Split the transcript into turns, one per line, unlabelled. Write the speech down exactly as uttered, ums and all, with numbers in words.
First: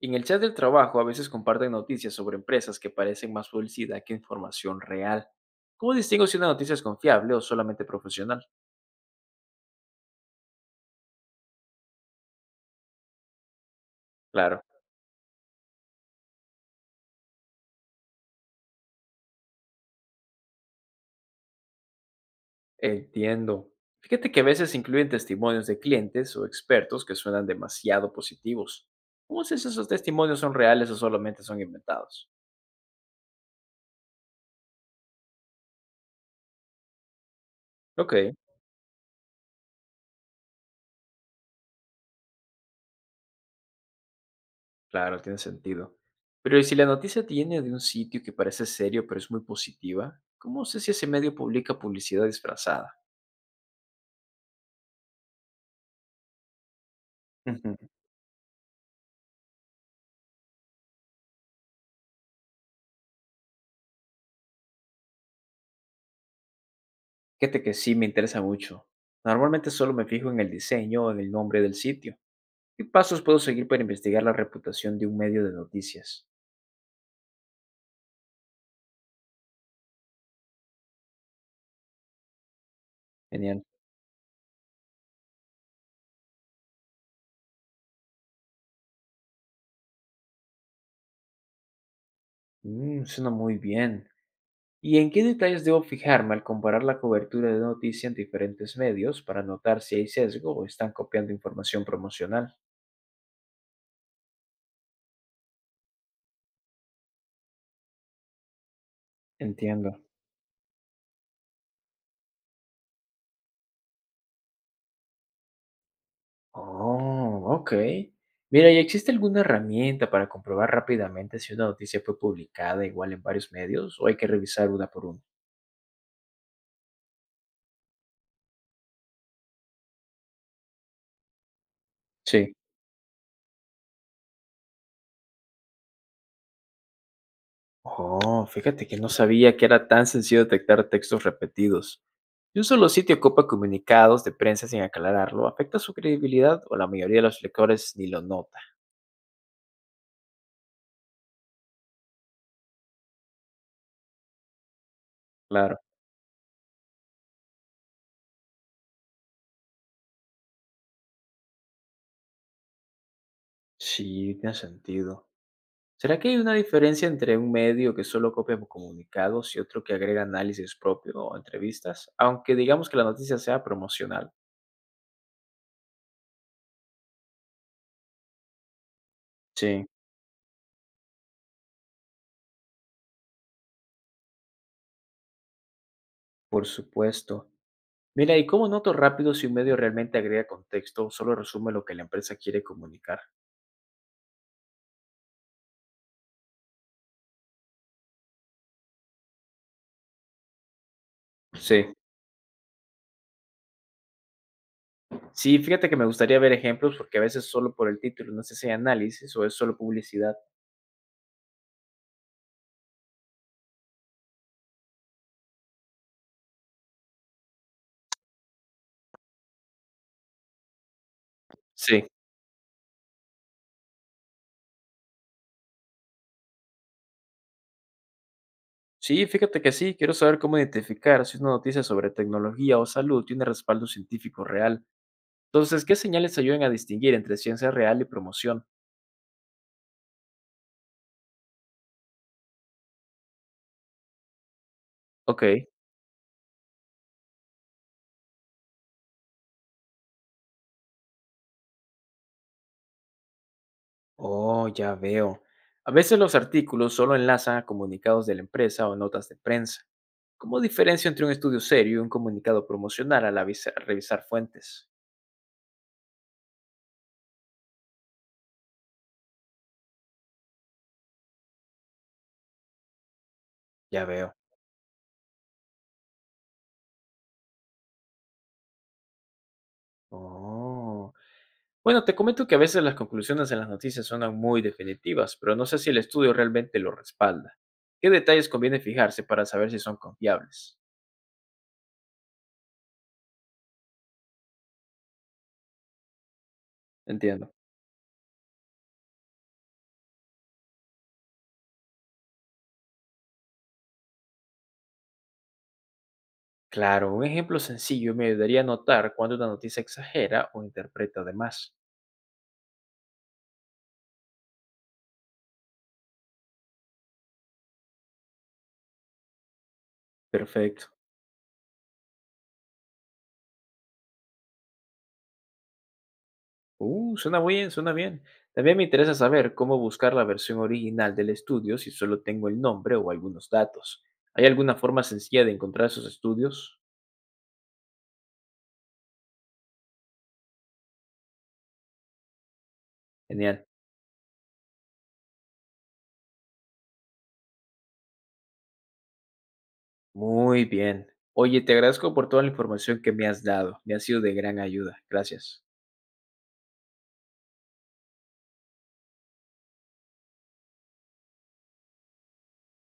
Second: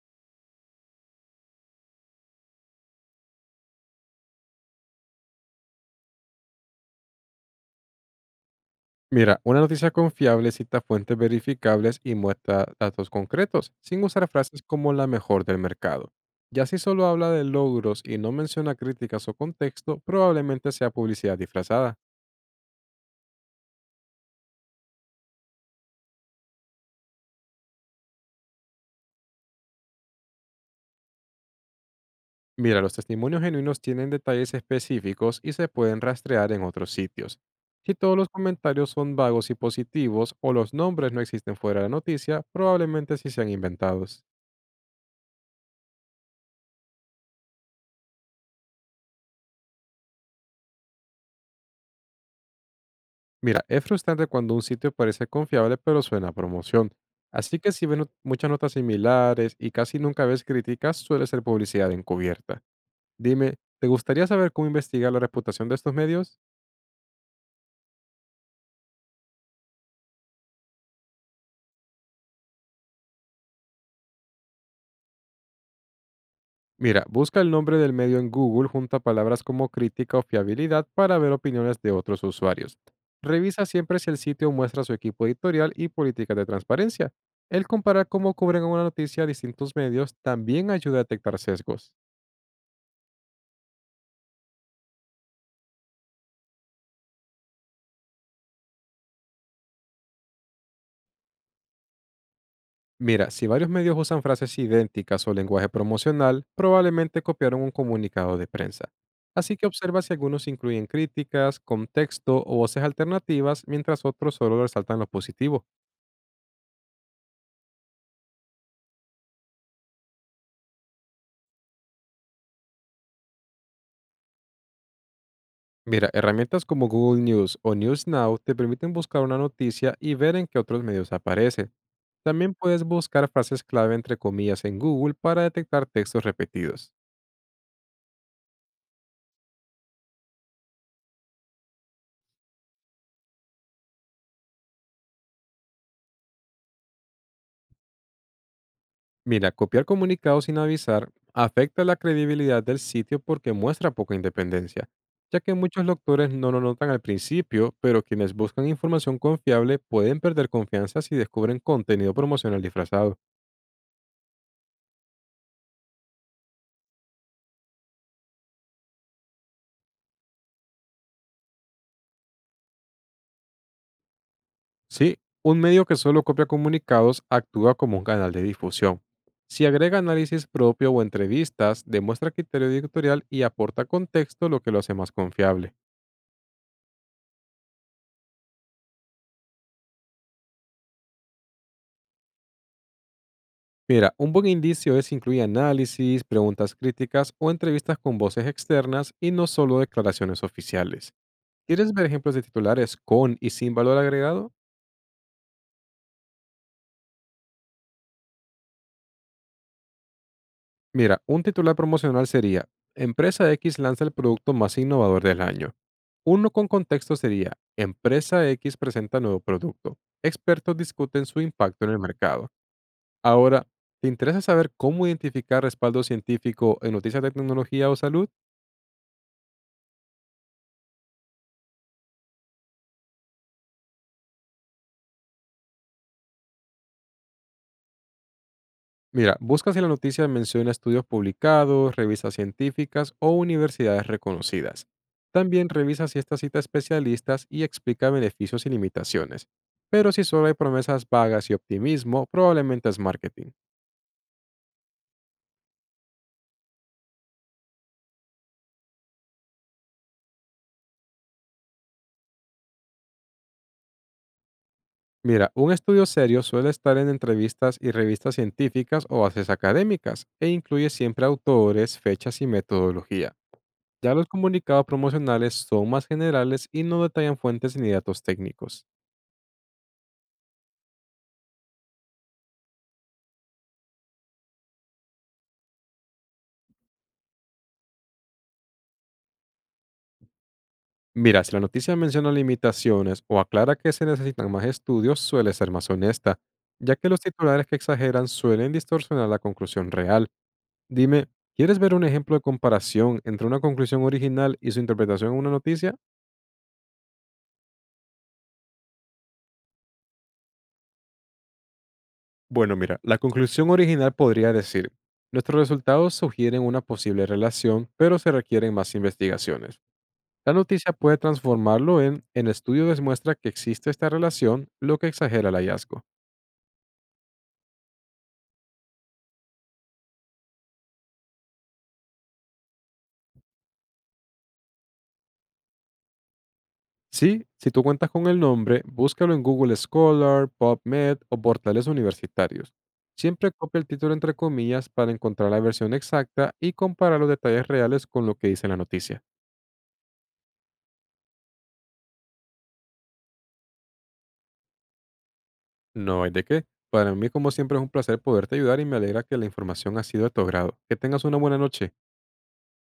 En el chat del trabajo a veces comparten noticias sobre empresas que parecen más publicidad que información real. ¿Cómo distingo si una noticia es confiable o solamente profesional?
Mira, una noticia confiable cita fuentes verificables y muestra datos concretos, sin usar frases
Claro,
como la mejor del mercado. Ya si solo habla de logros y no menciona críticas o contexto, probablemente sea publicidad disfrazada.
entiendo. Fíjate que a veces incluyen testimonios de clientes o expertos que suenan demasiado positivos. ¿Cómo sé si esos testimonios son reales o solamente son inventados?
Mira, los testimonios genuinos tienen detalles específicos y se pueden rastrear en otros sitios. Si
Ok,
todos los comentarios son vagos y positivos o los nombres no existen fuera de la noticia, probablemente sí sean inventados.
claro, tiene sentido. Pero ¿y si la noticia viene de un sitio que parece serio pero es muy positiva? ¿Cómo sé si ese medio publica publicidad disfrazada?
Mira, es frustrante cuando un sitio parece confiable pero suena a promoción. Así que si ven muchas notas similares y casi nunca ves críticas, suele ser publicidad encubierta. Dime, ¿te gustaría saber cómo investigar la reputación de estos medios?
Fíjate que sí me interesa mucho. Normalmente solo me fijo en el diseño o en el nombre del sitio. ¿Qué pasos puedo seguir para investigar la reputación de un medio de noticias?
Mira, busca el nombre del medio en Google junto a palabras como crítica o fiabilidad para ver opiniones de otros usuarios. Revisa
Genial.
siempre si el sitio muestra su equipo editorial y políticas de transparencia. El comparar cómo cubren una noticia a distintos medios también ayuda a detectar sesgos.
Mm, suena muy bien. ¿Y en qué detalles debo fijarme al comparar la cobertura de noticia en diferentes medios para notar si hay sesgo o están copiando información promocional?
Mira, si varios medios usan frases idénticas o lenguaje promocional, probablemente copiaron un comunicado de prensa. Así que
Entiendo.
observa si algunos incluyen críticas, contexto o voces alternativas, mientras otros solo resaltan lo positivo.
Oh, ok. Mira, ¿y existe alguna herramienta para comprobar rápidamente si una noticia fue publicada igual en varios medios o hay que revisar una por una?
Mira, herramientas como Google News o NewsNow te permiten buscar una noticia y ver en qué otros medios aparece. También
Sí.
puedes buscar frases clave entre comillas en Google para detectar textos repetidos.
Oh, fíjate que no sabía que era tan sencillo detectar textos repetidos. Si un solo sitio ocupa comunicados de prensa sin aclararlo, ¿afecta su credibilidad o la mayoría de los lectores ni lo nota?
Mira, copiar comunicados sin avisar afecta la credibilidad del sitio porque muestra poca independencia, ya que
Claro,
muchos lectores no lo notan al principio, pero quienes buscan información confiable pueden perder confianza si descubren contenido promocional disfrazado.
sí, tiene sentido. ¿Será que hay una diferencia entre un medio que solo copia comunicados y otro que agrega análisis propio o entrevistas, aunque digamos que la noticia sea promocional?
Sí, un medio que solo copia comunicados actúa como un canal de difusión. Si
Sí,
agrega análisis propio o entrevistas, demuestra criterio editorial y aporta contexto, lo que lo hace más confiable.
por supuesto. Mira, ¿y cómo noto rápido si un medio realmente agrega contexto o solo resume lo que la empresa quiere comunicar?
Mira, un buen indicio es incluir análisis, preguntas críticas o entrevistas con voces externas y no solo declaraciones oficiales.
Sí.
¿Quieres ver ejemplos de titulares con y sin valor agregado?
Sí, fíjate que me gustaría ver ejemplos, porque a veces solo por el título no sé si hay análisis o es solo publicidad.
Mira, un titular promocional sería, empresa equis lanza el producto más innovador del año. Uno con contexto sería, empresa equis presenta nuevo producto. Expertos discuten su impacto en el
Sí,
mercado. Ahora, ¿te interesa saber cómo identificar respaldo científico en noticias de tecnología o salud?
sí, fíjate que sí, quiero saber cómo identificar si una noticia sobre tecnología o salud tiene respaldo científico real. Entonces, ¿qué señales ayudan a distinguir entre ciencia real y promoción?
Mira, busca si la noticia menciona estudios publicados, revistas científicas o universidades reconocidas.
Ok,
También revisa si esta cita a especialistas y explica beneficios y limitaciones. Pero si solo hay promesas vagas y optimismo, probablemente es marketing.
oh, ya veo. A veces los artículos solo enlazan a comunicados de la empresa o notas de prensa. ¿Cómo diferencia entre un estudio serio y un comunicado promocional al avisa- revisar fuentes?
Mira, un estudio serio suele estar en entrevistas y revistas científicas o bases académicas e incluye siempre autores, fechas y metodología.
Ya
Ya los
veo.
comunicados promocionales son más generales y no detallan fuentes ni datos técnicos.
Oh. Bueno, te comento que a veces las conclusiones en las noticias suenan muy definitivas, pero no sé si el estudio realmente lo respalda. ¿Qué detalles conviene fijarse para saber si son confiables?
Mira, si la noticia menciona limitaciones o aclara que se necesitan más estudios, suele ser más honesta, ya que los
Entiendo.
titulares que exageran suelen distorsionar la conclusión real. Dime, ¿quieres ver un ejemplo de comparación entre una conclusión original y su interpretación en una noticia?
Claro, un ejemplo sencillo me ayudaría a notar cuando una noticia exagera o interpreta de más.
Bueno, mira, la conclusión original podría decir, nuestros resultados sugieren una posible relación, pero se requieren más investigaciones. La
Perfecto.
noticia puede transformarlo en, el estudio demuestra que existe esta relación, lo que exagera el hallazgo.
Uh, suena bien, suena bien. También me interesa saber cómo buscar la versión original del estudio si solo tengo el nombre o algunos datos. ¿Hay alguna forma sencilla de encontrar esos estudios?
Sí, si tú cuentas con el nombre, búscalo en Google Scholar, PubMed o portales universitarios. Siempre
Genial.
copia el título entre comillas para encontrar la versión exacta y comparar los detalles reales con lo que dice la noticia.
Muy bien. Oye, te agradezco por toda la información que me has dado. Me ha sido de gran ayuda. Gracias.
No hay de qué. Para mí, como siempre, es un placer poderte ayudar y me alegra que la información ha sido de tu agrado. Que tengas una buena noche.